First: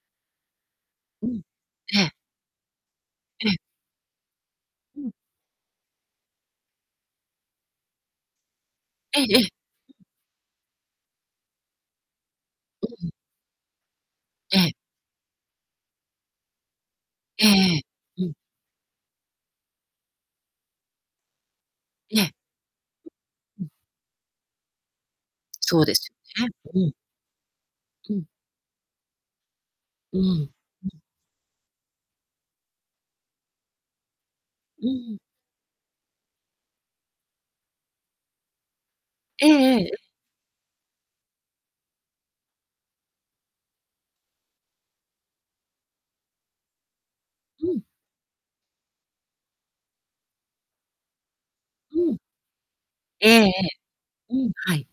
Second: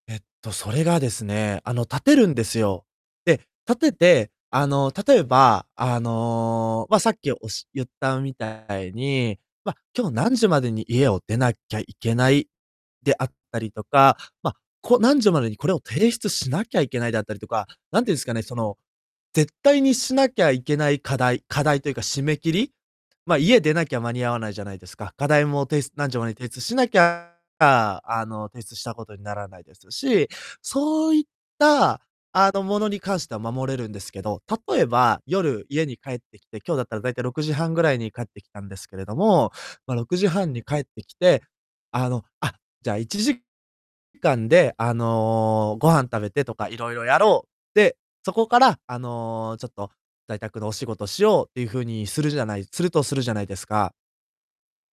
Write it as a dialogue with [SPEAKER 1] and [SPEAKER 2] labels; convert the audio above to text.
[SPEAKER 1] えっと、それがです
[SPEAKER 2] うん。
[SPEAKER 1] ね、あの、
[SPEAKER 2] え
[SPEAKER 1] 立
[SPEAKER 2] え。
[SPEAKER 1] てるんですよ。で、
[SPEAKER 2] ええ。
[SPEAKER 1] 立てて、あの、
[SPEAKER 2] うん。
[SPEAKER 1] 例えば、あの、ま、さっきおし言ったみたい
[SPEAKER 2] えええ
[SPEAKER 1] に、
[SPEAKER 2] え。
[SPEAKER 1] ま、今日何時までに家を出なきゃいけない
[SPEAKER 2] うん。
[SPEAKER 1] であったりとか、ま、
[SPEAKER 2] ええ。
[SPEAKER 1] こう何時までにこれを提出しなきゃいけないだったり
[SPEAKER 2] え
[SPEAKER 1] とか、
[SPEAKER 2] えええ。
[SPEAKER 1] なんていうん
[SPEAKER 2] う
[SPEAKER 1] すか
[SPEAKER 2] ん。
[SPEAKER 1] ね、その、絶対にしなきゃいけない課題課題というか、
[SPEAKER 2] え
[SPEAKER 1] 締
[SPEAKER 2] え。
[SPEAKER 1] め切り。ま、家
[SPEAKER 2] ううん。
[SPEAKER 1] 出なきゃ間に合わないじゃないですか。課題も
[SPEAKER 2] そ
[SPEAKER 1] 提
[SPEAKER 2] う
[SPEAKER 1] 出
[SPEAKER 2] で
[SPEAKER 1] 何
[SPEAKER 2] す
[SPEAKER 1] 時までに
[SPEAKER 2] よ
[SPEAKER 1] 提
[SPEAKER 2] ね。
[SPEAKER 1] 出し
[SPEAKER 2] う
[SPEAKER 1] な
[SPEAKER 2] ん。
[SPEAKER 1] きゃ、あ
[SPEAKER 2] う
[SPEAKER 1] あ、
[SPEAKER 2] ん。
[SPEAKER 1] あの、提出したことにならないです
[SPEAKER 2] うん。
[SPEAKER 1] し、
[SPEAKER 2] うん。
[SPEAKER 1] そういった、あの、ものに関しては守れるんですけど、例
[SPEAKER 2] う
[SPEAKER 1] え
[SPEAKER 2] ん。
[SPEAKER 1] ば、夜、家に帰ってきて、今日だったら大体6時半ぐらいに帰ってきたんですけれど
[SPEAKER 2] え
[SPEAKER 1] も、
[SPEAKER 2] ええ
[SPEAKER 1] ま、
[SPEAKER 2] え。
[SPEAKER 1] 6時半に帰ってきて、あの、あ、じゃあ、1時間で、あの、ご飯食べてとか、いろいろやろう。
[SPEAKER 2] うん。
[SPEAKER 1] で、そこから、あの、ちょっと在宅のお仕事しようっていうふう
[SPEAKER 2] う
[SPEAKER 1] に
[SPEAKER 2] ん。
[SPEAKER 1] するじゃないするとする
[SPEAKER 2] え
[SPEAKER 1] じゃ
[SPEAKER 2] え
[SPEAKER 1] ない
[SPEAKER 2] え
[SPEAKER 1] ですか。
[SPEAKER 2] え、うん、はい。